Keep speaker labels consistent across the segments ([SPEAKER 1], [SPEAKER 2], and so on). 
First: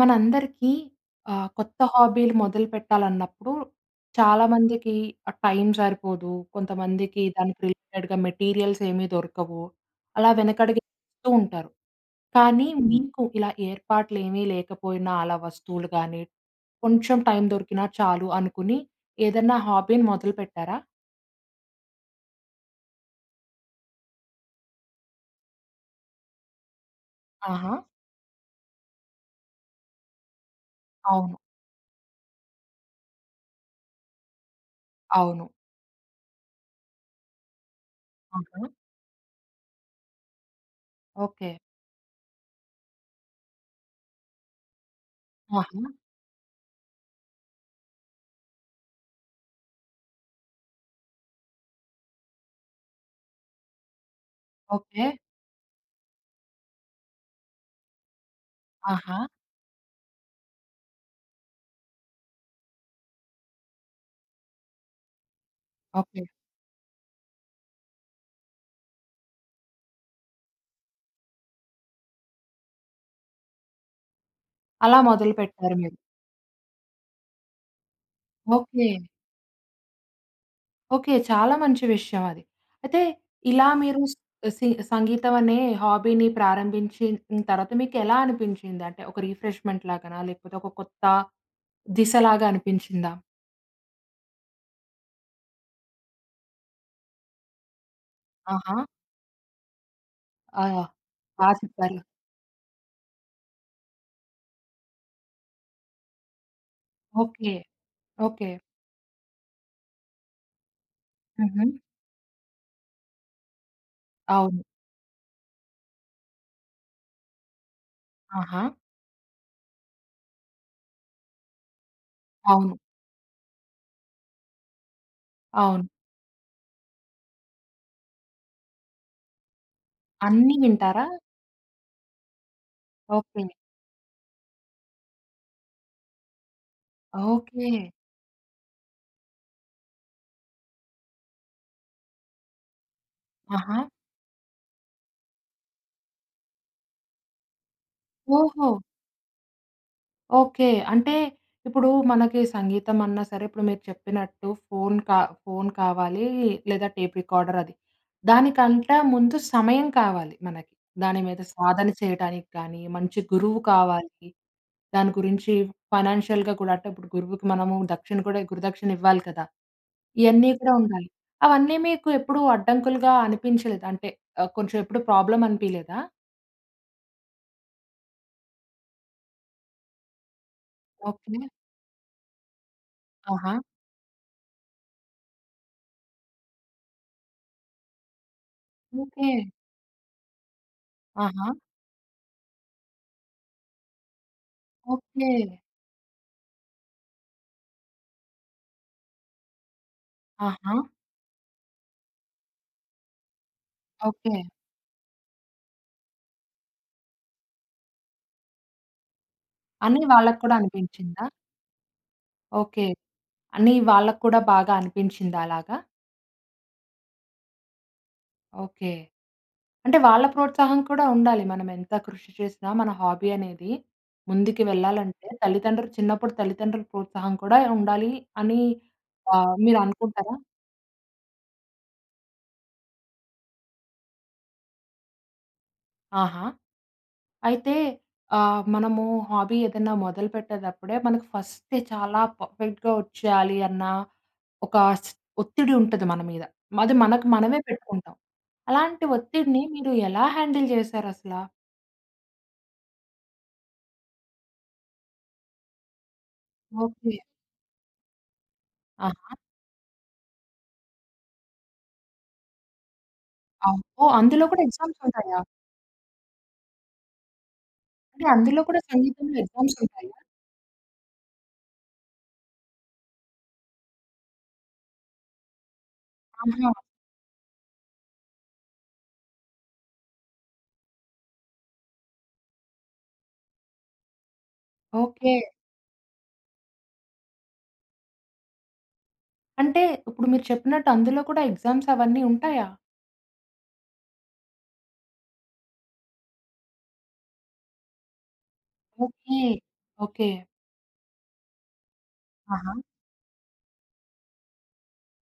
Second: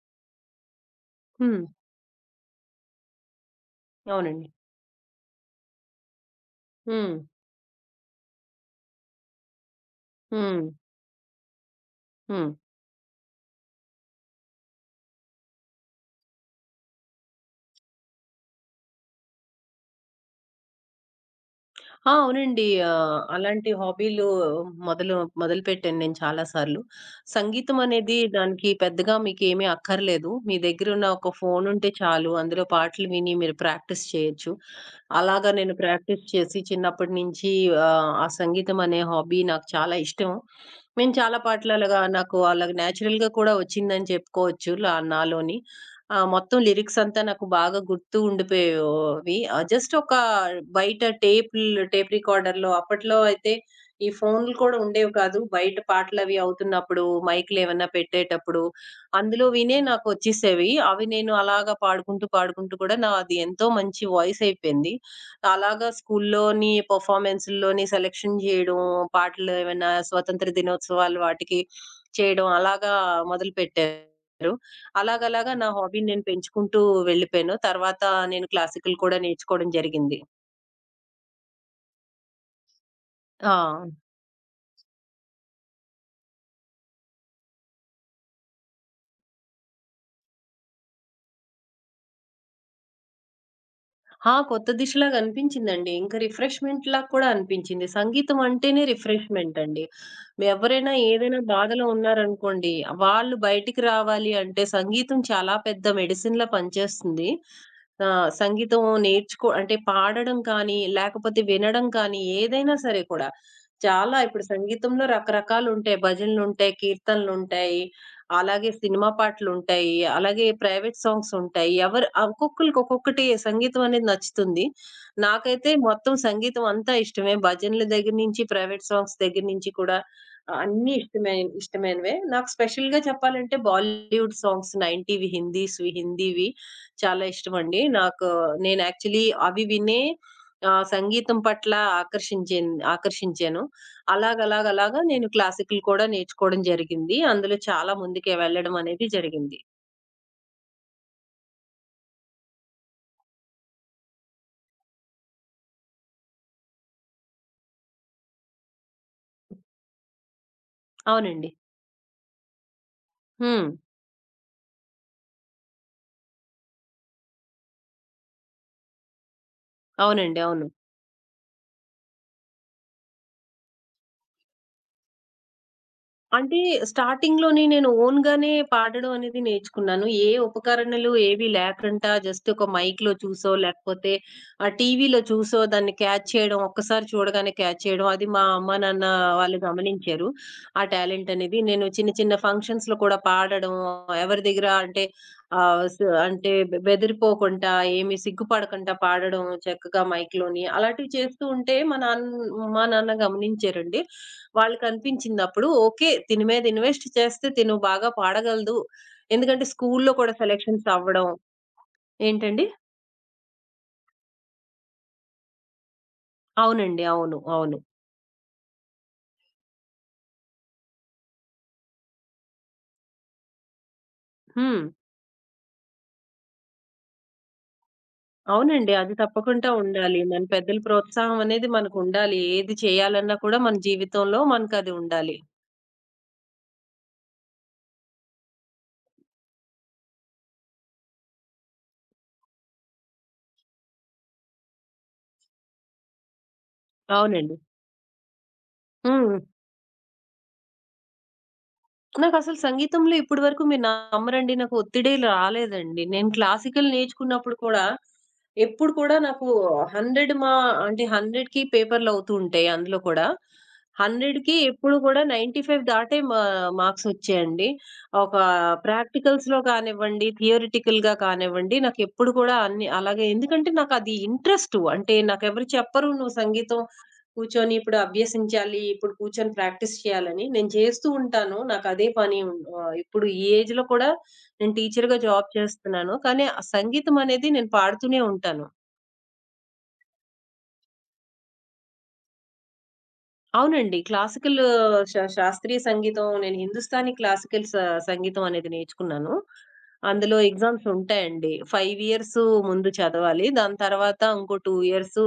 [SPEAKER 1] మనందరికీ
[SPEAKER 2] హ్మ్.
[SPEAKER 1] కొత్త హాబీలు మొదలుపెట్టాలన్నప్పుడు
[SPEAKER 2] అవునండి.
[SPEAKER 1] చాలామందికి ఆ టైం సరిపోదు.
[SPEAKER 2] హ్మ్.
[SPEAKER 1] కొంతమందికి దానికి రిలేటెడ్‌గా మెటీరియల్స్ ఏమీ దొరకవు. అలా
[SPEAKER 2] హ్మ్.
[SPEAKER 1] వెనకడుగు వేస్తూ ఉంటారు.
[SPEAKER 2] హ్మ్.
[SPEAKER 1] కానీ మీకు ఇలా ఏర్పాట్లేమీ లేకపోయినా అలా వస్తువులు గానీ, కొంచెం టైం దొరికినా చాలు అనుకుని ఏదన్నా హాబీని మొదలుపెట్టారా?
[SPEAKER 2] ఆ! అవునండి. అలాంటి హాబీలు మొదలు మొదలుపెట్టాను నేను చాలా సార్లు.
[SPEAKER 1] ఆహా!
[SPEAKER 2] సంగీతం అనేది దానికి పెద్దగా మీకేమీ అక్కర్లేదు. మీ దగ్గరున్న ఒక
[SPEAKER 1] అవును.
[SPEAKER 2] ఫోనుంటే చాలు. అందులో పాటలు విని మీరు ప్రాక్టీస్ చేయొచ్చు.
[SPEAKER 1] అవును.
[SPEAKER 2] అలాగా నేను ప్రాక్టీస్ చేసి చిన్నప్పటి నుంచి ఆ
[SPEAKER 1] ఆహా!
[SPEAKER 2] సంగీతం అనే హాబీ నాకు చాలా ఇష్టం. నేను చాలా
[SPEAKER 1] ఓకే.
[SPEAKER 2] పాటలు అలాగా నాకు అలాగా నేచురల్‌గా కూడా వచ్చిందని చెప్పుకోవచ్చు. లా నాలోని.
[SPEAKER 1] ఆహా!
[SPEAKER 2] మొత్తం లిరిక్స్ అంతా నాకు బాగా గుర్తు ఉండిపోయేవి. జస్ట్ ఒక బయట టేపులు టేప్ రికార్డర్‌లో అప్పట్లో అయితే ఈ ఫోన్లు కూడా
[SPEAKER 1] ఓకే.
[SPEAKER 2] ఉండేవి కాదు. బయట పాటలవి అవుతున్నప్పుడు మైక్‌లేమన్నా పెట్టేటప్పుడు
[SPEAKER 1] ఆహా!
[SPEAKER 2] అందులో వినే నాకొచ్చేసేవి. అవి నేను అలాగా పాడుకుంటూ, పాడుకుంటూ కూడా నాది ఎంతో మంచి వాయిస్ అయిపోయింది. అలాగా
[SPEAKER 1] ఓకే.
[SPEAKER 2] స్కూల్లోని పెర్ఫార్మన్స్‌ల్లోని సెలక్షన్ జేయడం, పాటలు ఏమైనా స్వతంత్ర దినోత్సవాలు వాటికి చేయడం అలాగా మొదలుపెట్టారు.
[SPEAKER 1] అలా
[SPEAKER 2] అలాగలాగా నా
[SPEAKER 1] మొదలుపెట్టారు మీరు.
[SPEAKER 2] హాబీని నేను పెంచుకుంటూ వెళ్ళిపోయాను. తర్వాత నేను
[SPEAKER 1] ఓకే.
[SPEAKER 2] క్లాసికల్ కూడా నేర్చుకోవడం జరిగింది.
[SPEAKER 1] ఓకే. చాలా మంచి విషయం అది. అయితే
[SPEAKER 2] ఆ!
[SPEAKER 1] ఇలా మీరు స్ సి సంగీతం అనే హాబీని ప్రారంభించిన తర్వాత మీకెలా అనిపించింది? అంటే ఒక రిఫ్రెష్‌మెంట్ లాగానా? లేకపోతే ఒక కొత్త దిశలాగా అనిపించిందా?
[SPEAKER 2] ఆ! కొత్త దిశలాగా అనిపించిందండి. ఇంకా రిఫ్రెష్‌మెంట్‌లా కూడా అనిపించింది. సంగీతం
[SPEAKER 1] ఆహా!
[SPEAKER 2] అంటేనే రిఫ్రెష్‌మెంట్ అండి. మీ
[SPEAKER 1] ఆ!
[SPEAKER 2] ఎవరైనా ఏదైనా
[SPEAKER 1] బా
[SPEAKER 2] బాధలో
[SPEAKER 1] చెప్పారు.
[SPEAKER 2] ఉన్నారనుకోండి, వాళ్ళు బయటికి రావాలి అంటే సంగీతం చాలా పెద్ద మెడిసిన్‌లా పనిచేస్తుంది.
[SPEAKER 1] ఓకే. ఓకే.
[SPEAKER 2] సంగీతం నేర్చుకో అంటే పాడడం కానీ, లేకపోతే
[SPEAKER 1] హుహు.
[SPEAKER 2] వినడం కానీ ఏదైనా సరే కూడా. చాలా ఇప్పుడు
[SPEAKER 1] అవును.
[SPEAKER 2] సంగీతంలో రకరకాలుంటాయి. భజనలుంటాయి, కీర్తనలుంటాయి.
[SPEAKER 1] ఆహా!
[SPEAKER 2] అలాగే సినిమా పాటలుంటాయి. అలాగే ప్రైవేట్ సాంగ్స్ ఉంటాయి. ఎవరు
[SPEAKER 1] అవును.
[SPEAKER 2] ఒక్కొక్కళ్ళకి ఒక్కొక్కటి సంగీతం అనేది నచ్చుతుంది. నాకైతే
[SPEAKER 1] అవును.
[SPEAKER 2] మొత్తం సంగీతం అంతా ఇష్టమే. భజనల దగ్గర నుంచి, ప్రైవేట్ సాంగ్స్ దగ్గర నుంచి కూడా
[SPEAKER 1] అన్నీ
[SPEAKER 2] అన్నీ
[SPEAKER 1] వింటారా?
[SPEAKER 2] ఇష్టమైనవే. నాకు స్పెషల్‌గా
[SPEAKER 1] ఓకే.
[SPEAKER 2] చెప్పాలంటే బాలీవుడ్ సాంగ్స్ 90వి హిందీవి చాలా
[SPEAKER 1] ఓకే.
[SPEAKER 2] ఇష్టమండి. నాకు నేను యాక్చువల్లీ అవి వినే సంగీతం పట్ల ఆకర్షించాను.
[SPEAKER 1] ఆహా!
[SPEAKER 2] అలాగలాగలాగా నేను క్లాసికల్ కూడా నేర్చుకోవడం జరిగింది. అందులో చాలా ముందుకే
[SPEAKER 1] ఓహో!
[SPEAKER 2] వెళ్ళడం అనేది జరిగింది.
[SPEAKER 1] ఓకే. అంటే ఇప్పుడు మనకి సంగీతం అన్నా సరే, ఇప్పుడు మీరు చెప్పినట్టు ఫోన్ కావాలి, లేదా టేప్ రికార్డర్ అది. దానికంట ముందు సమయం కావాలి మనకి. దాని మీద
[SPEAKER 2] అవునండి.
[SPEAKER 1] సాధన చేయడానికి కానీ, మంచి గురువు
[SPEAKER 2] హ్మ్.
[SPEAKER 1] కావాలి. దాని గురించి ఫైనాన్షియల్‌గా కూడా అంటే ఇప్పుడు గురువుకి మనము దక్షిణ కూడా గురుదక్షిణ ఇవ్వాలి కదా!
[SPEAKER 2] అవునండి.
[SPEAKER 1] ఇయన్నీ
[SPEAKER 2] అవును.
[SPEAKER 1] కూడా ఉండాలి. అవన్నీ మీకు ఎప్పుడు అడ్డంకులుగా అనిపించలేదా? అంటే కొంచెం ఎప్పుడు ప్రాబ్లమ్ అనిపియలేదా?
[SPEAKER 2] అంటే స్టార్టింగ్‌లోనే నేను ఓన్‌గానే పాడడం అనేది నేర్చుకున్నాను. ఏ ఉపకరణలు
[SPEAKER 1] ఓకే.
[SPEAKER 2] ఏవి లేకుండా జస్ట్ ఒక మైక్‌లో చూసో,
[SPEAKER 1] ఆహా!
[SPEAKER 2] లేకపోతే ఆ టీవీలో చూసో దాన్ని క్యాచ్ చేయడం, ఒక్కసారి చూడగానే క్యాచ్ చేయడం. అది మా అమ్మ, నాన్న
[SPEAKER 1] ఓకే.
[SPEAKER 2] వాళ్ళు గమనించారు. ఆ టాలెంట్
[SPEAKER 1] ఆహా!
[SPEAKER 2] అనేది. నేను చిన్న చిన్న ఫంక్షన్స్‌లో కూడా పాడడం, ఎవరి దగ్గర అంటే
[SPEAKER 1] ఓకే.
[SPEAKER 2] స్ అంటే బెదిరిపోకుండా, ఏమి సిగ్గుపడకుండా పాడడం చక్కగా మైక్‌లోని
[SPEAKER 1] ఆహా!
[SPEAKER 2] అలాంటివి చేస్తూ ఉంటే మా నాన్న గమనించారండి.
[SPEAKER 1] ఓకే.
[SPEAKER 2] వాళ్ళకనిపించిందప్పుడు ఓకే. దీని మీద ఇన్వెస్ట్ చేస్తే తిను బాగా పాడగలదు. ఎందుకంటే
[SPEAKER 1] అని
[SPEAKER 2] స్కూల్లో కూడా
[SPEAKER 1] వాళ్ళకి కూడా
[SPEAKER 2] సెలక్షన్స్
[SPEAKER 1] అనిపించిందా?
[SPEAKER 2] అవ్వడం. ఏంటండి?
[SPEAKER 1] ఓకే. అని వాళ్ళకి కూడా బాగా అనిపించిందా అలాగా?
[SPEAKER 2] అవునండి. అవును. అవును.
[SPEAKER 1] ఓకే. అంటే వాళ్ళ ప్రోత్సాహం కూడా ఉండాలి. మనం ఎంత కృషి చేసినా మన హాబీ అనేది ముందుకు
[SPEAKER 2] హ్మ్.
[SPEAKER 1] వెళ్ళాలంటే తల్లిదండ్రుల ప్రోత్సాహం కూడా ఉండాలి అని
[SPEAKER 2] అవునండి. అది తప్పకుండా
[SPEAKER 1] మీరు
[SPEAKER 2] ఉండాలి.
[SPEAKER 1] అనుకుంటారా?
[SPEAKER 2] మన పెద్దల ప్రోత్సాహం అనేది మనకుండాలి. ఏది చేయాలన్నా కూడా మన జీవితంలో మనకది ఉండాలి.
[SPEAKER 1] ఆహా! అయితే మనము హాబీ ఏదైనా మొదలుపెట్టేటప్పుడే మనకు ఫస్టే చాలా పర్ఫెక్ట్‌గా వచ్చేయాలి అన్న ఒక స్ ఒత్తిడి ఉంటది మన మీద. అది మనకు
[SPEAKER 2] అవునండి.
[SPEAKER 1] మనమే పెట్టుకుంటాం. అలాంటి
[SPEAKER 2] హ్మ్.
[SPEAKER 1] ఒత్తిడిని మీరు ఎలా హ్యాండిల్ చేశారసలా?
[SPEAKER 2] నాకసలు సంగీతంలో ఇప్పటి వరకు మీరు నమ్మరండి. నాకు ఒత్తిడే రాలేదండి. నేను క్లాసికల్
[SPEAKER 1] ఓకే.
[SPEAKER 2] నేర్చుకున్నప్పుడు కూడా, ఎప్పుడు కూడా
[SPEAKER 1] ఆహ్,
[SPEAKER 2] నాకు 100 మా అంటే 100కి పేపర్‌లు అవుతూ ఉంటాయి. అందులో కూడా
[SPEAKER 1] ఓహ్! అందులో
[SPEAKER 2] 100కి
[SPEAKER 1] కూడా
[SPEAKER 2] ఎప్పుడు
[SPEAKER 1] ఎగ్జామ్స్
[SPEAKER 2] కూడా
[SPEAKER 1] ఉంటాయా?
[SPEAKER 2] 95 దాటే మా మార్క్స్ వచ్చాయండి.
[SPEAKER 1] అంటే
[SPEAKER 2] ఒక
[SPEAKER 1] అందులో కూడా సంగీతంలో
[SPEAKER 2] ప్రాక్టికల్స్‌లో
[SPEAKER 1] ఎగ్జామ్స్ ఉంటాయా?
[SPEAKER 2] కానివ్వండి, థియరిటికల్‌గా కానివ్వండి, నాకెప్పుడు కూడా అన్ని అలాగే ఎందుకంటే నాకు అది ఇంట్రెస్టు. అంటే నాకెవరు చెప్పరు, "నువ్వు
[SPEAKER 1] ఆహా!
[SPEAKER 2] సంగీతం కూర్చొని ఇప్పుడు అభ్యసించాలి. ఇప్పుడు కూర్చొని ప్రాక్టీస్ చేయాలని నేను చేస్తూ ఉంటాను. నాకదే పని ఇప్పుడు ఈ ఏజ్‌లో కూడా నేను టీచర్‌గా
[SPEAKER 1] ఓకే.
[SPEAKER 2] జాబ్ చేస్తున్నాను. కానీ, ఆ సంగీతం అనేది నేను పాడుతూనే ఉంటాను.
[SPEAKER 1] అంటే ఇప్పుడు మీరు చెప్పినట్టు అందులో కూడా ఎగ్జామ్స్ అవన్నీ ఉంటాయా?
[SPEAKER 2] అవునండి. క్లాసికల్ శాస్త్రీయ సంగీతం నేను హిందుస్థానీ క్లాసికల్ సంగీతం అనేది నేర్చుకున్నాను.
[SPEAKER 1] ఓకే. ఓకే.
[SPEAKER 2] అందులో ఎగ్జామ్స్ ఉంటాయండి. 5 ఇయర్స్
[SPEAKER 1] ఆహా!
[SPEAKER 2] ముందు చదవాలి. దాని తర్వాత ఇంకో 2 ఇయర్స్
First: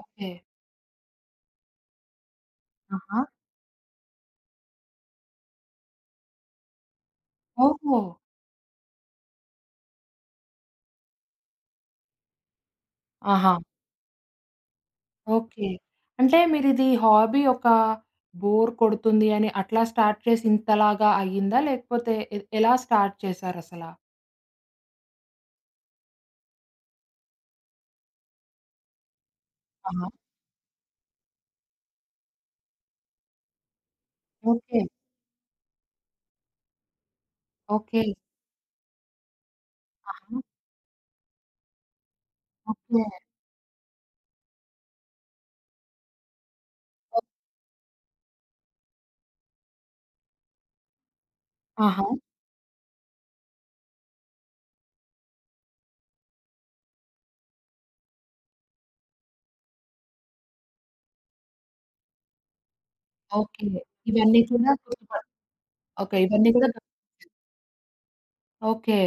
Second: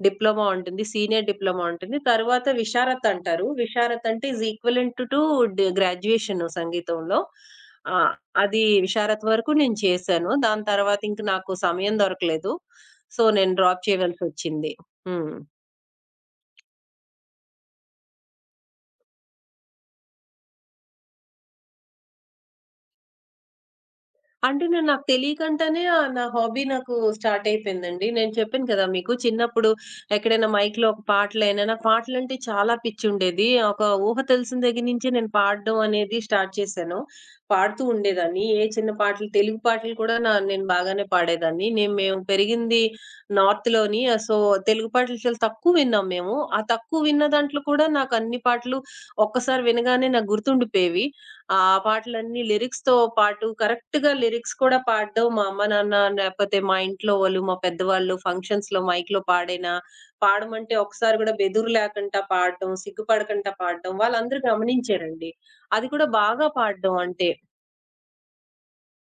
[SPEAKER 1] ఓకే.
[SPEAKER 2] డిప్లొమా ఉంటుంది. సీనియర్ డిప్లొమా ఉంటుంది. తర్వాత విషారత్
[SPEAKER 1] ఆహా!
[SPEAKER 2] అంటారు. విషారత్ అంటే ఈస్ ఈక్వివలెంట్ టు గ్రాడ్యుయేషన్ సంగీతంలో. ఆ!
[SPEAKER 1] ఓహో!
[SPEAKER 2] అది విషారత్ వరకు నేను చేశాను. దాని తర్వాత ఇంక నాకు సమయం దొరకలేదు. సో, నేను
[SPEAKER 1] ఆహా!
[SPEAKER 2] డ్రాప్ చేయవలసొచ్చింది. హ్మ్.
[SPEAKER 1] ఓకే. అంటే మీరిది హాబీ ఒక బోర్ కొడుతుంది అని అట్లా స్టార్ట్ చేసి ఇంతలాగా అయ్యిందా? లేకపోతే ఎలా స్టార్ట్ చేశారసలా?
[SPEAKER 2] అంటే నేను నాకు తెలియకుండానే నా హాబీ నాకు స్టార్ట్ అయిపోయిందండి. నేను చెప్పాను కదా మీకు చిన్నప్పుడు
[SPEAKER 1] ఆహా!
[SPEAKER 2] ఎక్కడైనా మైక్‌లో ఒక పాటలైనా నాకు పాటలంటే చాలా పిచ్చుండేది. ఒక ఊహ తెలిసిన
[SPEAKER 1] ఓకే.
[SPEAKER 2] దగ్గర నుంచే నేను పాడడం అనేది స్టార్ట్ చేశాను. పాడుతూ
[SPEAKER 1] ఓకే.
[SPEAKER 2] ఉండేదాన్ని. ఏ చిన్న పాటలు తెలుగు పాటలు కూడా
[SPEAKER 1] ఆహా!
[SPEAKER 2] నేను బాగానే పాడేదాన్ని. మేము పెరిగింది
[SPEAKER 1] ఓకే.
[SPEAKER 2] నార్త్‌లోని. సో, తెలుగు పాటలు చాలా తక్కువ విన్నాం మేము. ఆ తక్కువ విన్న
[SPEAKER 1] ఓహ్!
[SPEAKER 2] దాంట్లో కూడా నాకు అన్ని పాటలు ఒక్కసారి వినగానే నాకు గుర్తుండిపోయేవి. ఆ
[SPEAKER 1] ఆహా!
[SPEAKER 2] పాటలన్నీ లిరిక్స్‌తో పాటు కరెక్ట్‌గా లిరిక్స్ కూడా పాడడం మా అమ్మ, నాన్న లేపోతే మా ఇంట్లో వాళ్ళు, మా పెద్దవాళ్ళు ఫంక్షన్స్‌లో మైక్‌లో పాడినా, పాడమంటే ఒకసారి గూడా బెదురు లేకుండా పాడడం, సిగ్గుపడకుండా
[SPEAKER 1] ఓకే.
[SPEAKER 2] పాడడం వాళ్ళందరూ
[SPEAKER 1] ఇవన్నీ కూడా గుర్తుప
[SPEAKER 2] గమనించారండి. అది కూడా
[SPEAKER 1] ఓకే.
[SPEAKER 2] బాగా
[SPEAKER 1] ఇవన్నీ కూడా గు
[SPEAKER 2] పాడడం అంటే.
[SPEAKER 1] ఓకే.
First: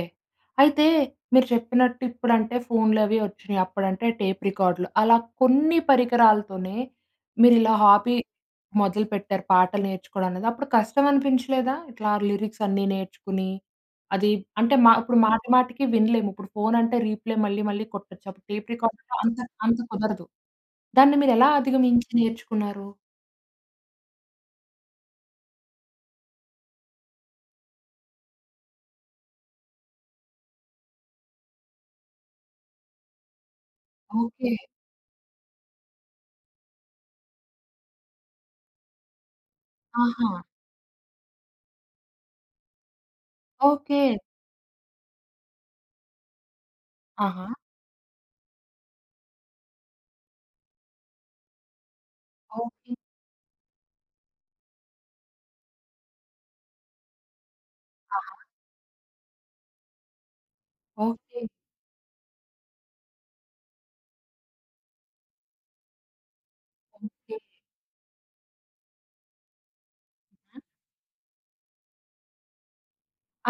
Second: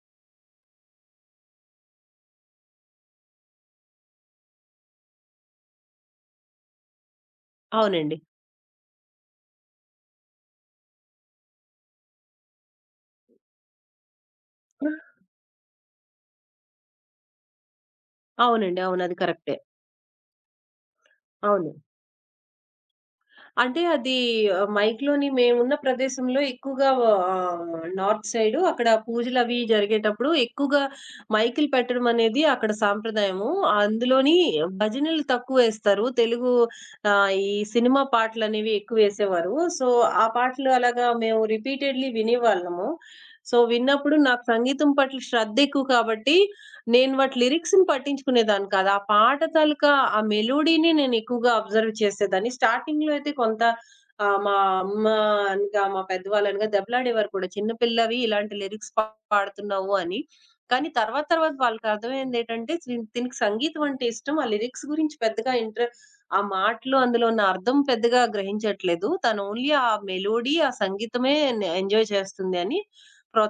[SPEAKER 1] అయితే మీరు చెప్పినట్టు ఇప్పుడంటే ఫోన్‌లవి వచ్చినియి. అప్పుడంటే టేప్ రికార్డులు. అలా కొన్ని పరికరాలతోనే మీరిలా
[SPEAKER 2] అవునండి.
[SPEAKER 1] హాబీ మొదలుపెట్టారు పాటలు నేర్చుకోవడం అనేది. అప్పుడు కష్టం అనిపించలేదా? ఇట్లా లిరిక్స్ అన్నీ నేర్చుకుని అది అంటే మా ఇప్పుడు మాటి మాటికి వినలేము. ఇప్పుడు ఫోన్ అంటే రీప్లే మళ్ళీ మళ్ళీ కొట్టొచ్చు. అప్పుడు టేప్
[SPEAKER 2] అవునండి. అవును. అది
[SPEAKER 1] రికార్డర్‌లో అంత
[SPEAKER 2] కరెక్టే.
[SPEAKER 1] అంత కుదరదు. దాన్ని మీరెలా
[SPEAKER 2] అవును.
[SPEAKER 1] అధిగమించి నేర్చుకున్నారు?
[SPEAKER 2] అంటే అది మైక్‌లోని మేమున్న ప్రదేశంలో ఎక్కువగా నార్త్ సైడు అక్కడ పూజలవి జరిగేటప్పుడు ఎక్కువగా మైకులు పెట్టడం అనేది అక్కడ సాంప్రదాయము. అందులోని
[SPEAKER 1] ఓకే.
[SPEAKER 2] భజనలు తక్కువేస్తారు. తెలుగు ఈ సినిమా పాటలనేవి ఎక్కువేసేవారు. సో, ఆ
[SPEAKER 1] ఆహా!
[SPEAKER 2] పాటలు అలాగా మేము రిపీటెడ్‌లీ వినేవాళ్ళము. So,
[SPEAKER 1] okay.
[SPEAKER 2] విన్నప్పుడు నాకు సంగీతం పట్ల శ్రద్ధెక్కువ కాబట్టి నేను వాటి
[SPEAKER 1] ఆహా!
[SPEAKER 2] లిరిక్స్‌ని పట్టించుకునేదాన్ని కాదు. ఆ పాట తాలూకా ఆ మెలోడీని నేను ఎక్కువగా అబ్జర్వ్ చేసేదాన్ని.
[SPEAKER 1] ఓకే.
[SPEAKER 2] స్టార్టింగ్‌లో అయితే కొంత మా అమ్మ అనగా, మా పెద్దవాళ్ళు అనగా దెబ్బలాడేవారు కూడా. చిన్న పిల్లవి
[SPEAKER 1] ఆహా!
[SPEAKER 2] ఇలాంటి లిరిక్స్ పాడుతున్నావు అని. కానీ తర్వాత
[SPEAKER 1] ఓకే.
[SPEAKER 2] తర్వాత వాళ్ళకర్థమైందేటంటే సి తినికి సంగీతం అంటే ఇష్టం. ఆ లిరిక్స్ గురించి పెద్దగా ఆ మాటలు అందులో
[SPEAKER 1] ఓకే.
[SPEAKER 2] ఉన్న అర్థం పెద్దగా గ్రహించట్లేదు. తను ఓన్లీ ఆ మెలోడీ, ఆ సంగీతమే నే ఎంజాయ్ చేస్తుంది అని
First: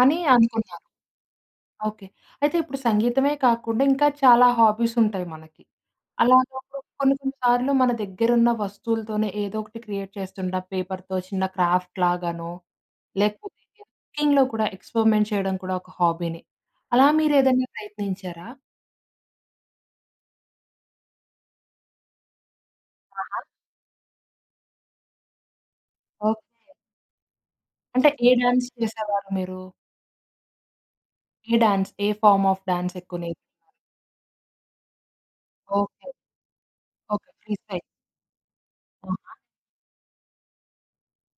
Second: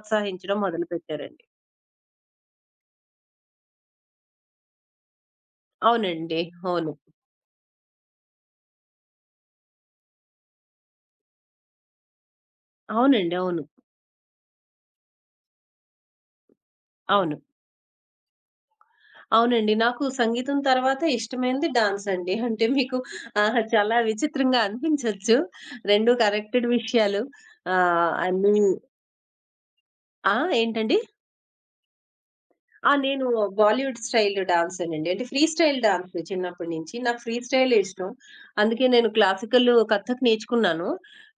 [SPEAKER 1] అని అనుకున్నారు.
[SPEAKER 2] మొదలుపెట్టారండి.
[SPEAKER 1] ఓకే. అయితే ఇప్పుడు సంగీతమే కాకుండా ఇంకా చాలా హాబీస్ ఉంటాయి మనకి.
[SPEAKER 2] అవునండి.
[SPEAKER 1] అలాగప్పుడు
[SPEAKER 2] అవును.
[SPEAKER 1] కొన్ని కొన్ని సార్లు మన దగ్గరున్న వస్తువులతోనే ఏదో ఒకటి క్రియేట్ చేస్తుంటాం. పేపర్‌తో చిన్న క్రాఫ్ట్ లాగానో,
[SPEAKER 2] అవునండి.
[SPEAKER 1] లేకపోతే
[SPEAKER 2] అవును.
[SPEAKER 1] కుకింగ్‌లో కూడా ఎక్స్‌పెరిమెంట్ చేయడం కూడా ఒక హాబీనే. అలా
[SPEAKER 2] అవును.
[SPEAKER 1] మీరేదైనా ప్రయత్నించారా?
[SPEAKER 2] అవునండి. నాకు సంగీతం తర్వాత ఇష్టమైనది డాన్స్ అండి. అంటే మీకు
[SPEAKER 1] ఆహా!
[SPEAKER 2] చాలా విచిత్రంగా అనిపించొచ్చు. 2
[SPEAKER 1] ఓకే.
[SPEAKER 2] కనెక్టెడ్ విషయాలు.
[SPEAKER 1] అంటే ఏ
[SPEAKER 2] అన్నీ
[SPEAKER 1] డాన్స్ చేసేవారు మీరు?
[SPEAKER 2] ఆ! ఏంటండి?
[SPEAKER 1] ఏ డాన్స్? ఏ ఫార్మ్ ఆఫ్
[SPEAKER 2] ఆ!
[SPEAKER 1] డాన్స్ ఎక్కువ
[SPEAKER 2] నేను
[SPEAKER 1] నేర్
[SPEAKER 2] బాలీవుడ్ స్టైల్ డాన్సేనండి. అంటే ఫ్రీ స్టైల్ డాన్స్
[SPEAKER 1] ఓకే.
[SPEAKER 2] చిన్నప్పటి నుంచి. నాకు
[SPEAKER 1] ఓకే.
[SPEAKER 2] ఫ్రీ
[SPEAKER 1] ఫ్రీ
[SPEAKER 2] స్టైలే
[SPEAKER 1] స్టైల్.
[SPEAKER 2] ఇష్టం. అందుకే నేను
[SPEAKER 1] ఆహా!
[SPEAKER 2] క్లాసికల్ కథక్ నేర్చుకున్నాను.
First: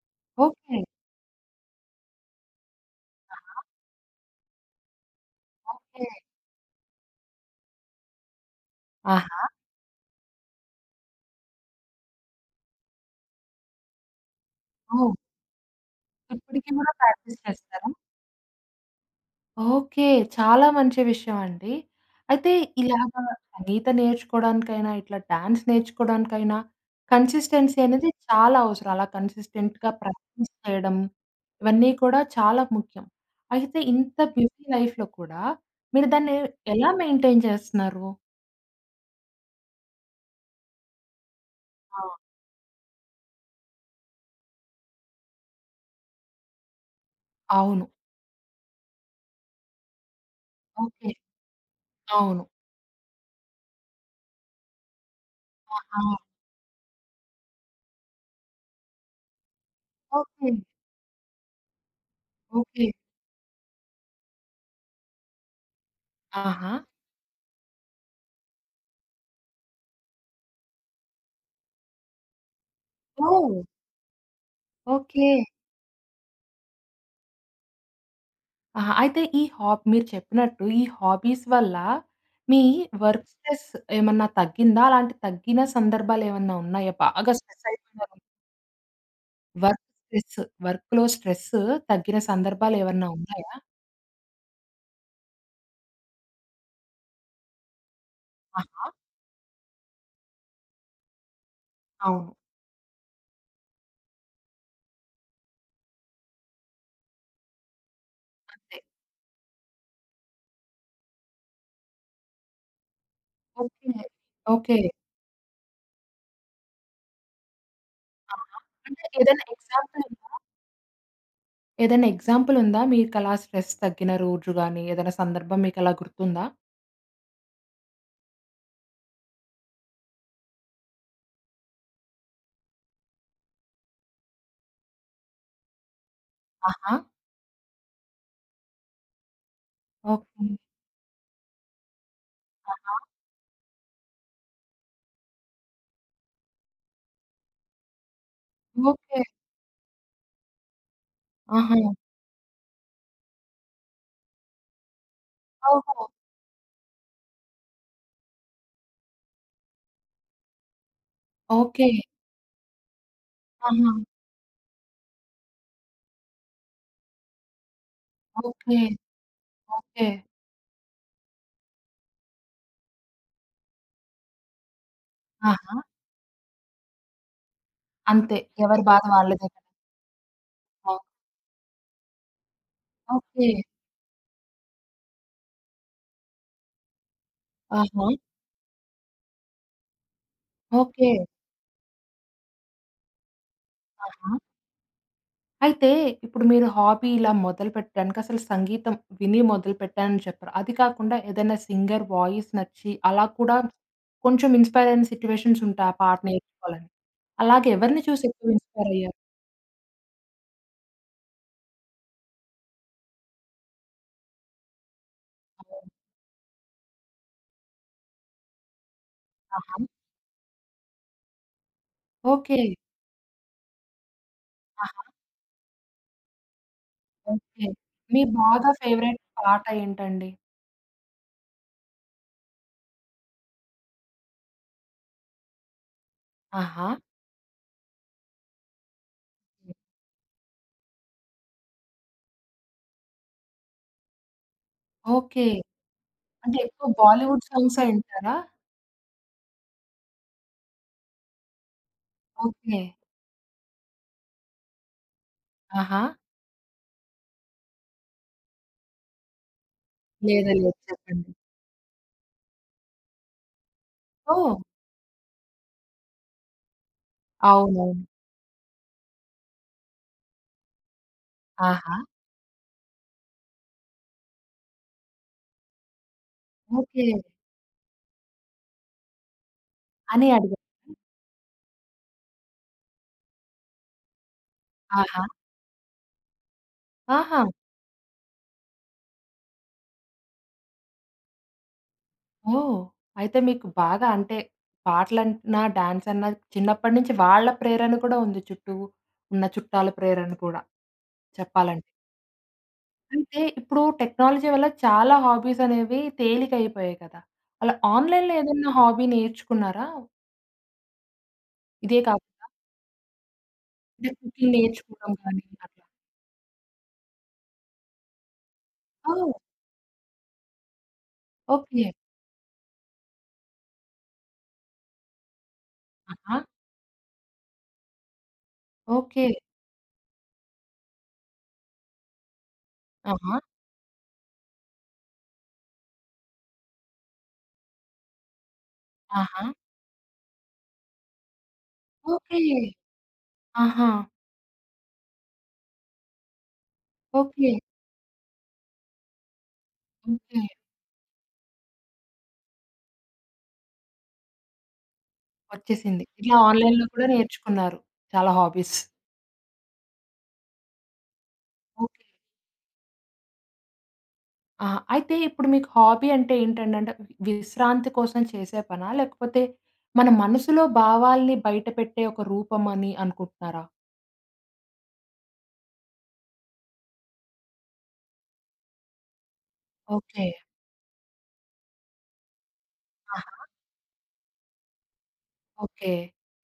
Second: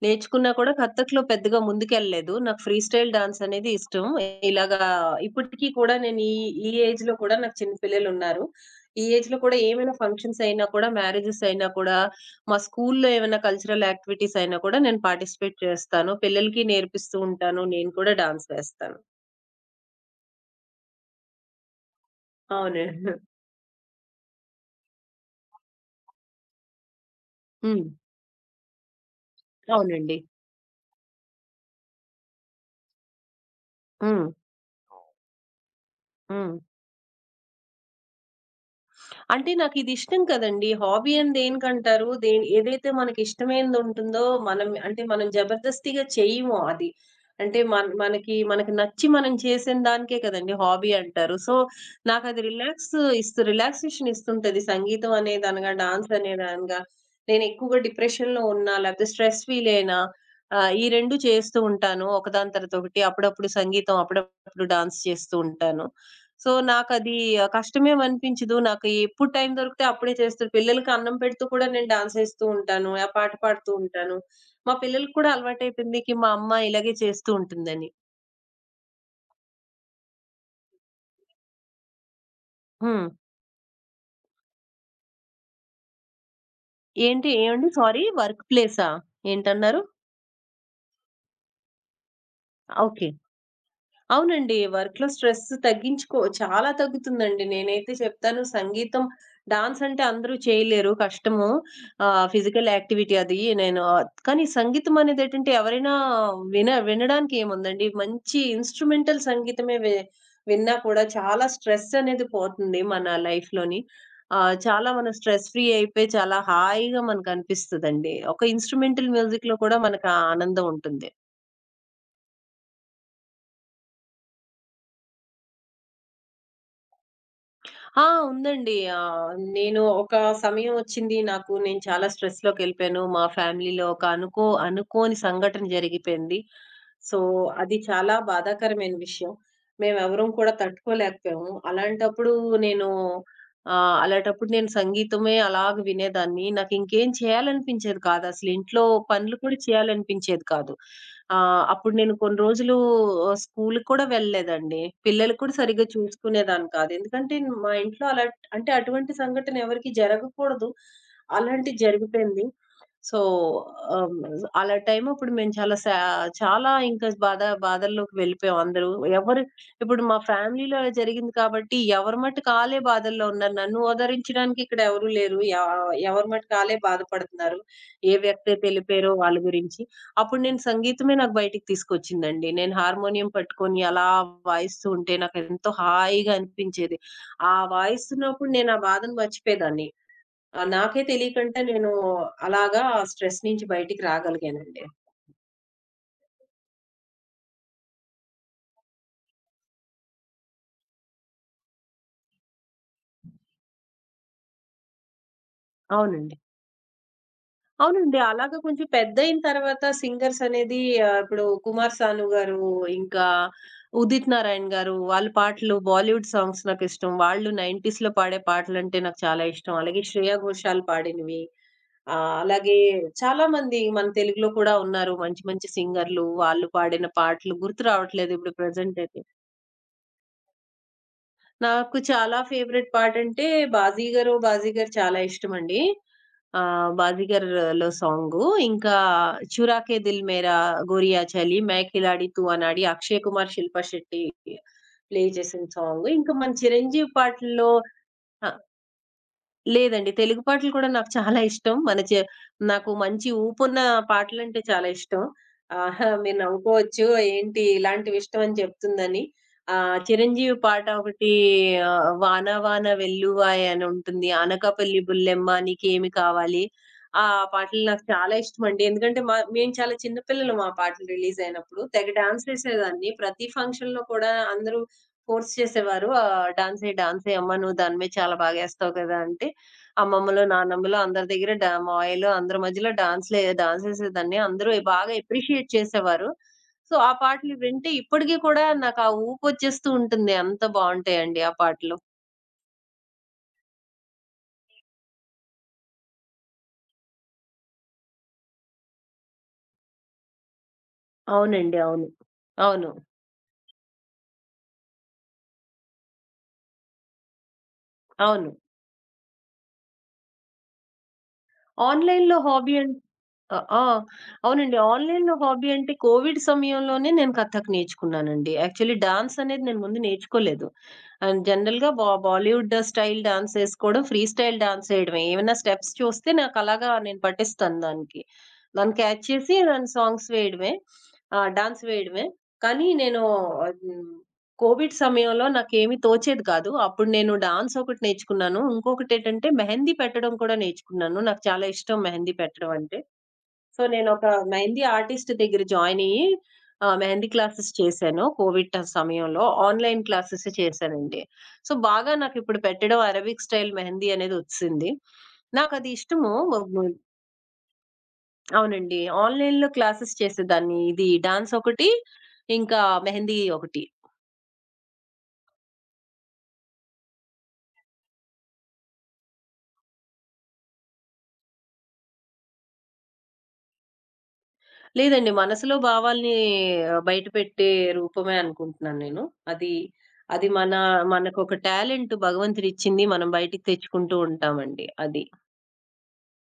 [SPEAKER 2] నేర్చుకున్నా కూడా
[SPEAKER 1] ఓకే.
[SPEAKER 2] కథక్‌లో పెద్దగా ముందుకెళ్ళలేదు. నాకు ఫ్రీ స్టైల్ డాన్స్
[SPEAKER 1] ఆహా!
[SPEAKER 2] అనేది ఇష్టం. ఇలాగా ఇప్పటికి కూడా
[SPEAKER 1] ఓకే.
[SPEAKER 2] నేను ఈ ఈ ఏజ్‌లో కూడా నాకు చిన్న పిల్లలున్నారు. ఈ ఏజ్‌లో
[SPEAKER 1] ఆహా!
[SPEAKER 2] కూడా ఏమైనా ఫంక్షన్స్ అయినా కూడా, మ్యారేజెస్ అయినా కూడా, మా స్కూల్‌లో ఏమైనా కల్చరల్ యాక్టివిటీస్ అయినా కూడా నేను
[SPEAKER 1] ఓహ్!
[SPEAKER 2] పార్టిసిపేట్ చేస్తాను. పిల్లలకి
[SPEAKER 1] ఇప్పటికి కూడా
[SPEAKER 2] నేర్పిస్తూ
[SPEAKER 1] ప్రాక్టీస్
[SPEAKER 2] ఉంటాను.
[SPEAKER 1] చేస్తారా?
[SPEAKER 2] నేను కూడా డాన్స్ వేస్తాను.
[SPEAKER 1] ఓకే. చాలా మంచి విషయం అండి. అయితే
[SPEAKER 2] అవును.
[SPEAKER 1] ఇలాగ సంగీతం నేర్చుకోవడానికైనా, ఇట్లా డాన్స్ నేర్చుకోవడానికైనా కన్సిస్టెన్సీ
[SPEAKER 2] హ్మ్.
[SPEAKER 1] అనేది చాలా అవసరం. అలా కన్సిస్టెంట్‌గా
[SPEAKER 2] అవునండి.
[SPEAKER 1] ప్రాక్టీస్ చేయడం, ఇవన్నీ కూడా చాలా ముఖ్యం. అయితే ఇంత
[SPEAKER 2] హ్మ్.
[SPEAKER 1] బిజీ లైఫ్‌లో కూడా మీరు దాన్ని
[SPEAKER 2] హ్మ్.
[SPEAKER 1] ఎలా మెయింటైన్ చేస్తున్నారు?
[SPEAKER 2] అంటే నాకిదిష్టం కదండీ. హాబీ అని
[SPEAKER 1] ఆ!
[SPEAKER 2] దేనికంటారు? ఏదైతే మనకిష్టమైనదుంటుందో మనం అంటే మనం జబర్దస్తిగా చెయ్యము అది. అంటే
[SPEAKER 1] అవును.
[SPEAKER 2] మనకి మనకి నచ్చి మనం చేసిన దానికే కదండీ హాబీ
[SPEAKER 1] ఓకే.
[SPEAKER 2] అంటారు. సో, నాకది
[SPEAKER 1] అవును.
[SPEAKER 2] ఇస్తూ రిలాక్సేషన్ ఇస్తుంటది. సంగీతం అనేదనగా,
[SPEAKER 1] ఆహా!
[SPEAKER 2] డాన్స్ అనేదనగా. నేనెక్కువగా డిప్రెషన్‌లో ఉన్నా, లేపోతే స్ట్రెస్ ఫీల్ అయినా
[SPEAKER 1] ఓకే.
[SPEAKER 2] ఈ 2 చేస్తూ ఉంటాను. ఒకదాని తర్వాత
[SPEAKER 1] ఓకే.
[SPEAKER 2] ఒకటి. అప్పుడప్పుడు సంగీతం, అప్పుడప్పుడు డాన్స్ చేస్తూ ఉంటాను. సో,
[SPEAKER 1] ఆహా!
[SPEAKER 2] నాకది కష్టమేమనిపించదు. నాకు ఎప్పుడు టైం దొరికితే అప్పుడే చేస్తారు. పిల్లలకి అన్నం పెడుతూ కూడా నేను డాన్సేస్తూ ఉంటాను. ఆ పాట
[SPEAKER 1] ఓహ్!
[SPEAKER 2] పాడుతూ ఉంటాను. మా పిల్లలకి కూడా
[SPEAKER 1] ఓకే.
[SPEAKER 2] అలవాటైపోయింది. కి మా అమ్మ ఇలాగే చేస్తూ ఉంటుందని.
[SPEAKER 1] ఆహా! అయితే ఈ మీరు చెప్పినట్టు ఈ హాబీస్ వల్ల మీ
[SPEAKER 2] హ్మ్.
[SPEAKER 1] వర్క్ స్ట్రెస్ ఏమన్నా తగ్గిందా? అలాంటి తగ్గిన సందర్భాలేమన్నా ఉన్నాయా?
[SPEAKER 2] ఏంటి
[SPEAKER 1] బాగా స్ట్రెస్
[SPEAKER 2] ఏవండి సారీ
[SPEAKER 1] అయిపోయిన
[SPEAKER 2] వర్క్ ప్లేసా? ఏంటన్నారు?
[SPEAKER 1] వర్క్ స్ట్రెస్ వర్క్‌లో స్ట్రెస్ తగ్గిన
[SPEAKER 2] ఓకే.
[SPEAKER 1] సందర్భాలేమన్నా ఉన్నాయా?
[SPEAKER 2] అవునండి. వర్క్‌లో స్ట్రెస్ తగ్గించుకో చాలా తగ్గుతుందండి. నేనైతే చెప్తాను
[SPEAKER 1] ఆహా!
[SPEAKER 2] సంగీతం, డాన్స్ అంటే అందరూ చేయలేరు కష్టము.
[SPEAKER 1] అవును.
[SPEAKER 2] ఫిజికల్ యాక్టివిటీ అది నేను ఆ, కానీ సంగీతం అనేదేటంటే ఎవరైనా వినడానికి ఏముందండి. మంచి
[SPEAKER 1] అదే.
[SPEAKER 2] ఇన్‌స్ట్రుమెంటల్ సంగీతమే విన్నా కూడా చాలా స్ట్రెస్ అనేది పోతుంది మన లైఫ్‌లోని.
[SPEAKER 1] ఓకే. ఓకే.
[SPEAKER 2] చాలా మనం స్ట్రెస్ ఫ్రీ అయిపోయి చాలా హాయిగా మనకనిపిస్తదండి. ఒక
[SPEAKER 1] ఆహా! అంటే
[SPEAKER 2] ఇన్‌స్ట్రుమెంటల్
[SPEAKER 1] ఏదైనా
[SPEAKER 2] మ్యూజిక్‌లో కూడా
[SPEAKER 1] ఎగ్జాంపుల్
[SPEAKER 2] మనకు ఆ
[SPEAKER 1] ఉందా?
[SPEAKER 2] ఆనందం ఉంటుంది.
[SPEAKER 1] ఏదైనా ఎగ్జాంపుల్ ఉందా? మీకలా స్ట్రెస్ తగ్గిన రోజు గాని, ఏదైనా సందర్భం మీకలా గుర్తుందా?
[SPEAKER 2] ఆ! ఉందండి. నేను ఒక సమయం వచ్చింది నాకు నేను చాలా స్ట్రెస్‌లోకెళ్ళిపోయాను. మా ఫ్యామిలీలో ఒక అనుకోని సంఘటన జరిగిపోయింది.
[SPEAKER 1] ఆహా!
[SPEAKER 2] సో, అది చాలా బాధాకరమైన విషయం. మేమెవరం
[SPEAKER 1] ఓకే.
[SPEAKER 2] కూడా తట్టుకోలేకపోయాము. అలాంటప్పుడు నేను సంగీతమే అలాగ వినేదాన్ని. నాకింకేం చేయాలనిపించేది కాదు. అసలు ఇంట్లో
[SPEAKER 1] ఓకే.
[SPEAKER 2] పనులు కూడా చేయాలనిపించేది కాదు.
[SPEAKER 1] ఆహా!
[SPEAKER 2] అప్పుడు నేను కొన్ని రోజులు స్కూలుకి కూడా వెళ్ళలేదండి. పిల్లలు కూడా సరిగ్గా
[SPEAKER 1] ఓహో!
[SPEAKER 2] చూసుకునేదాన్ని కాదు. ఎందుకంటే మా ఇంట్లో అలా అంటే అటువంటి సంఘటన ఎవరికీ జరగకూడదు. అలాంటిది
[SPEAKER 1] ఓకే.
[SPEAKER 2] జరిగిపోయింది. సో,
[SPEAKER 1] ఆహా!
[SPEAKER 2] ఆహ్, అలా టైం అప్పుడు మేము చాలా ఇంకా బాధల్లోకి వెళ్ళిపోయాం
[SPEAKER 1] ఓకే.
[SPEAKER 2] అందరూ. ఎవరు ఇప్పుడు
[SPEAKER 1] ఓకే.
[SPEAKER 2] మా ఫ్యామిలీలో అలా జరిగింది కాబట్టి ఎవరి మటుకు ఆళ్ళే బాధల్లో ఉన్నారు. నన్ను ఓదరించడానికి ఇక్కడ ఎవరు లేరు.
[SPEAKER 1] ఆహా!
[SPEAKER 2] ఎవరి మటుకు ఆళ్ళే బాధపడుతున్నారు. ఏ
[SPEAKER 1] అంతే.
[SPEAKER 2] వ్యక్తి అయితే
[SPEAKER 1] ఎవరి బాధ
[SPEAKER 2] ఎళ్ళిపోయారో వాళ్ళ
[SPEAKER 1] వాళ్ళదే కదా!
[SPEAKER 2] గురించి. అప్పుడు నేను
[SPEAKER 1] అవును.
[SPEAKER 2] సంగీతమే నాకు బయటికి తీసుకొచ్చిందండి. నేను హార్మోనియం
[SPEAKER 1] ఓకే.
[SPEAKER 2] పట్టుకొని అలా వాయిస్తూ ఉంటే నాకెంతో హాయిగా అనిపించేది. ఆ
[SPEAKER 1] ఆహా!
[SPEAKER 2] వాయిస్తున్నప్పుడు నేను ఆ బాధను మర్చిపోయేదాన్ని. నాకే
[SPEAKER 1] ఓకే.
[SPEAKER 2] తెలియకుండా నేను అలాగా ఆ స్ట్రెస్ నుంచి బయటికి
[SPEAKER 1] ఆహా!
[SPEAKER 2] రాగలిగానండి.
[SPEAKER 1] అయితే ఇప్పుడు మీరు హాబీ ఇలా మొదలుపెట్టడానికి అసలు సంగీతం విని మొదలుపెట్టానని చెప్పారు. అది కాకుండా ఏదైనా సింగర్ వాయిస్ నచ్చి అలా కూడా కొంచెం ఇన్‌స్పైర్ అయిన సిట్యుయేషన్స్ ఉంటాయి ఆ పాట
[SPEAKER 2] అవునండి.
[SPEAKER 1] నేర్చుకోవాలని. అలాగే ఎవరిని
[SPEAKER 2] అవునండి.
[SPEAKER 1] చూసి ఎక్కువ
[SPEAKER 2] అలాగా కొంచెం
[SPEAKER 1] ఇన్‌స్పైర్ అయ్యారు?
[SPEAKER 2] పెద్దయిన తర్వాత సింగర్స్ అనేది ఇప్పుడు కుమార్ సాను గారు, ఇంకా ఉదిత్ నారాయణ్ గారు వాళ్ళ పాటలు
[SPEAKER 1] అవును.
[SPEAKER 2] బాలీవుడ్ సాంగ్స్ నాకిష్టం. వాళ్ళు 90స్‌లో పాడే పాటలంటే నాకు చాలా ఇష్టం.
[SPEAKER 1] ఆహా!
[SPEAKER 2] అలాగే శ్రేయా ఘోషాల్ పాడినవి.
[SPEAKER 1] ఓకే.
[SPEAKER 2] అలాగే చాలామంది మన తెలుగులో కూడా
[SPEAKER 1] ఆహా!
[SPEAKER 2] ఉన్నారు మంచి మంచి సింగర్‌లు. వాళ్ళు పాడిన పాటలు
[SPEAKER 1] ఓకే.
[SPEAKER 2] గుర్తు
[SPEAKER 1] మీ
[SPEAKER 2] రావట్లేదు ఇప్పుడు
[SPEAKER 1] బాగా
[SPEAKER 2] ప్రెజెంట్
[SPEAKER 1] ఫేవరెట్
[SPEAKER 2] అయితే.
[SPEAKER 1] పాట ఏంటండి?
[SPEAKER 2] నాకు చాలా ఫేవరెట్ పాటంటే 'బాజీ గారు' చాలా ఇష్టమండి.
[SPEAKER 1] ఆహా!
[SPEAKER 2] 'బాజీ గార్‌లో' సాంగు. ఇంకా 'చురా కే దిల్ మేరా', 'గోరియా చలి', 'మై ఖిలాడి తూ అనాడి' అక్షయ్ కుమార్, శిల్పా శెట్టి ప్లే
[SPEAKER 1] ఓకే.
[SPEAKER 2] చేసిన సాంగు. ఇంకా మన
[SPEAKER 1] అంటే ఎక్కువ
[SPEAKER 2] చిరంజీవి
[SPEAKER 1] బాలీవుడ్
[SPEAKER 2] పాటల్లో
[SPEAKER 1] సాంగ్సే వింటారా?
[SPEAKER 2] ఆ! లేదండి. తెలుగు పాటలు కూడా నాకు చాలా ఇష్టం. మన చే
[SPEAKER 1] ఓకే.
[SPEAKER 2] నాకు మంచి ఊపున్న పాటలంటే చాలా ఇష్టం.
[SPEAKER 1] ఆహా!
[SPEAKER 2] ఆహా! మీరు నవ్వుకోవచ్చు. ఏంటి ఇలాంటివి ఇష్టం అని చెప్తుందని.
[SPEAKER 1] లేదు.
[SPEAKER 2] చిరంజీవి
[SPEAKER 1] లేదు.
[SPEAKER 2] పాట ఒకటి
[SPEAKER 1] చెప్పండి.
[SPEAKER 2] 'వాన వాన వెల్లువాయే' అని ఉంటుంది.
[SPEAKER 1] ఓహ్!
[SPEAKER 2] 'అనకాపల్లి బుల్లెమ్మ నీకేమి కావాలి' ఆ పాటలు
[SPEAKER 1] అవునవును.
[SPEAKER 2] నాకు చాలా ఇష్టమండి. ఎందుకంటే మేము చాలా చిన్న పిల్లలం ఆ పాటలు రిలీజ్ అయినప్పుడు.
[SPEAKER 1] ఆహా!
[SPEAKER 2] తెగ డాన్స్ చేసేదాన్ని. ప్రతి ఫంక్షన్‌లో కూడా అందరూ ఫోర్స్ చేసేవారు. "డాన్స్ చెయ్,
[SPEAKER 1] ఓకే.
[SPEAKER 2] డాన్స్ చెయ్ అమ్మ నువ్వు దాని మీద చాలా బాగేస్తావు కదా!" అంటే
[SPEAKER 1] అని
[SPEAKER 2] అమ్మమ్మలు,
[SPEAKER 1] అడిగారా?
[SPEAKER 2] నానమ్మలు అందరి దగ్గర మా ఆయిలు అందరి మధ్యలో డాన్సేసేదాన్ని. అందరూ బాగా
[SPEAKER 1] ఆహా!
[SPEAKER 2] అప్రిషియేట్ చేసేవారు. సో, ఆ
[SPEAKER 1] ఆహా!
[SPEAKER 2] పాటలు వింటే ఇప్పటికి కూడా నాకు ఆ ఊపొచ్చేస్తూ ఉంటుంది. అంత బావుంటాయండి ఆ పాటలు.
[SPEAKER 1] ఓహ్! అయితే మీకు బాగా అంటే పాటలన్నా, డాన్స్ అన్నా చిన్నప్పటి నుంచి వాళ్ళ ప్రేరణ కూడా ఉంది. చుట్టూ ఉన్న చుట్టాల ప్రేరణ కూడా
[SPEAKER 2] అవునండి.
[SPEAKER 1] చెప్పాలంటే.
[SPEAKER 2] అవును. అవును.
[SPEAKER 1] అయితే ఇప్పుడు టెక్నాలజీ వల్ల చాలా హాబీస్ అనేవి తేలికైపోయాయి కదా! అలా ఆన్‌లైన్‌లో
[SPEAKER 2] అవును.
[SPEAKER 1] ఏదన్నా హాబీ నేర్చుకున్నారా? ఇదే
[SPEAKER 2] ఆన్‌లైన్‌లో
[SPEAKER 1] కాకుండా
[SPEAKER 2] హాబీ అం అ! ఆ!
[SPEAKER 1] కుకింగ్
[SPEAKER 2] అవునండి.
[SPEAKER 1] నేర్చుకోవడం
[SPEAKER 2] ఆన్‌లైన్‌లో
[SPEAKER 1] కానీ
[SPEAKER 2] హాబీ
[SPEAKER 1] అట్లా.
[SPEAKER 2] అంటే కోవిడ్ సమయంలోనే నేను కథక్ నేర్చుకున్నానండి. యాక్చువల్లీ
[SPEAKER 1] ఓహ్!
[SPEAKER 2] డాన్స్ అనేది నేను ముందు నేర్చుకోలేదు. And
[SPEAKER 1] okay.
[SPEAKER 2] జనరల్‌గా బాలీవుడ్ స్టైల్ డాన్స్ ఏసుకోవడం, ఫ్రీ స్టైల్ డాన్స్ ఏయడమే. ఏమైనా స్టెప్స్ చూస్తే
[SPEAKER 1] ఆహా!
[SPEAKER 2] నాకు అలాగా నేను పట్టిస్తాను దానికి. దాన్ని క్యాచ్
[SPEAKER 1] ఓకే.
[SPEAKER 2] చేసి దాని సాంగ్స్ వేయడమే. డాన్స్ వేయడమే. కానీ నేను
[SPEAKER 1] ఆహా!
[SPEAKER 2] హ్మ్. కోవిడ్ సమయంలో నాకేమీ తోచేది కాదు. అప్పుడు నేను డాన్స్ ఒకటి నేర్చుకున్నాను.
[SPEAKER 1] ఆహా!
[SPEAKER 2] ఇంకొకటేటంటే మెహందీ పెట్టడం కూడా నేర్చుకున్నాను. నాకు చాలా ఇష్టం మెహందీ
[SPEAKER 1] ఓకే.
[SPEAKER 2] పెట్టడం అంటే. సో,
[SPEAKER 1] ఆహా!
[SPEAKER 2] నేనొక మెహందీ ఆర్టిస్ట్ దగ్గర జాయినయ్యి మెహందీ
[SPEAKER 1] ఓకే.
[SPEAKER 2] క్లాసెస్ చేశాను. కోవిడ్ సమయంలో ఆన్‌లైన్
[SPEAKER 1] ఓకే.
[SPEAKER 2] క్లాసెస్ చేశానండి. సో, బాగా నాకిప్పుడు పెట్టడం అరబిక్ స్టైల్ మెహందీ అనేదొచ్చేసింది. నాకది
[SPEAKER 1] వచ్చేసింది.
[SPEAKER 2] ఇష్టము.
[SPEAKER 1] ఇట్లా
[SPEAKER 2] మ మ
[SPEAKER 1] ఆన్‌లైన్‌లో కూడా నేర్చుకున్నారు చాలా హాబీస్.
[SPEAKER 2] అవునండి. ఆన్‌లైన్‌లో క్లాసెస్ చేసేదాన్ని. ఇది డాన్స్ ఒకటి,
[SPEAKER 1] ఓకే.
[SPEAKER 2] ఇంకా మెహందీ ఒకటి.
[SPEAKER 1] ఆ! అయితే ఇప్పుడు మీకు హాబీ అంటే ఏంటండి? అంటే విశ్రాంతి కోసం చేసే పనా? లేకపోతే మన మనసులో భావాల్ని బయట పెట్టే ఒక రూపమని అనుకుంటున్నారా?
[SPEAKER 2] లేదండి. మనసులో భావాల్ని బయట పెట్టే రూపమే అనుకుంటున్నాను నేను. అది
[SPEAKER 1] ఓకే.
[SPEAKER 2] అది మన మనకొక టాలెంట్ భగవంతుడిచ్చింది. మనం
[SPEAKER 1] ఆహా!
[SPEAKER 2] బయటికి తెచ్చుకుంటూ ఉంటామండి. అది.
[SPEAKER 1] ఓకే.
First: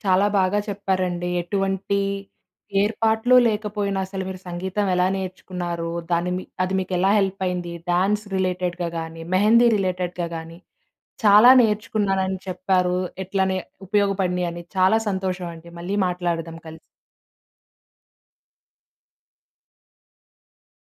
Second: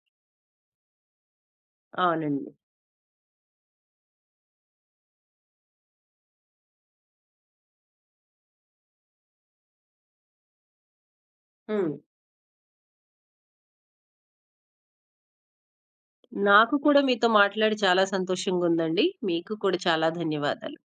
[SPEAKER 1] చాలా బాగా చెప్పారండి. ఎటువంటి
[SPEAKER 2] అవునండి.
[SPEAKER 1] ఏర్పాట్లు లేకపోయినా అసలు మీరు సంగీతం ఎలా నేర్చుకున్నారు? దాన్ని మీ అది మీకెలా హెల్ప్ అయింది? డాన్స్ రిలేటెడ్‌గా గానీ, మెహందీ రిలేటెడ్‌గా గానీ, చాలా
[SPEAKER 2] హ్మ్.
[SPEAKER 1] నేర్చుకున్నానని చెప్పారు. ఎట్లా నే ఉపయోగపడినియని. చాలా సంతోషం అండి. మళ్ళీ మాట్లాడదాం
[SPEAKER 2] నాకు
[SPEAKER 1] కలిసి.
[SPEAKER 2] కూడా మీతో మాట్లాడి చాలా సంతోషంగుందండి. మీకు కూడా చాలా ధన్యవాదాలు.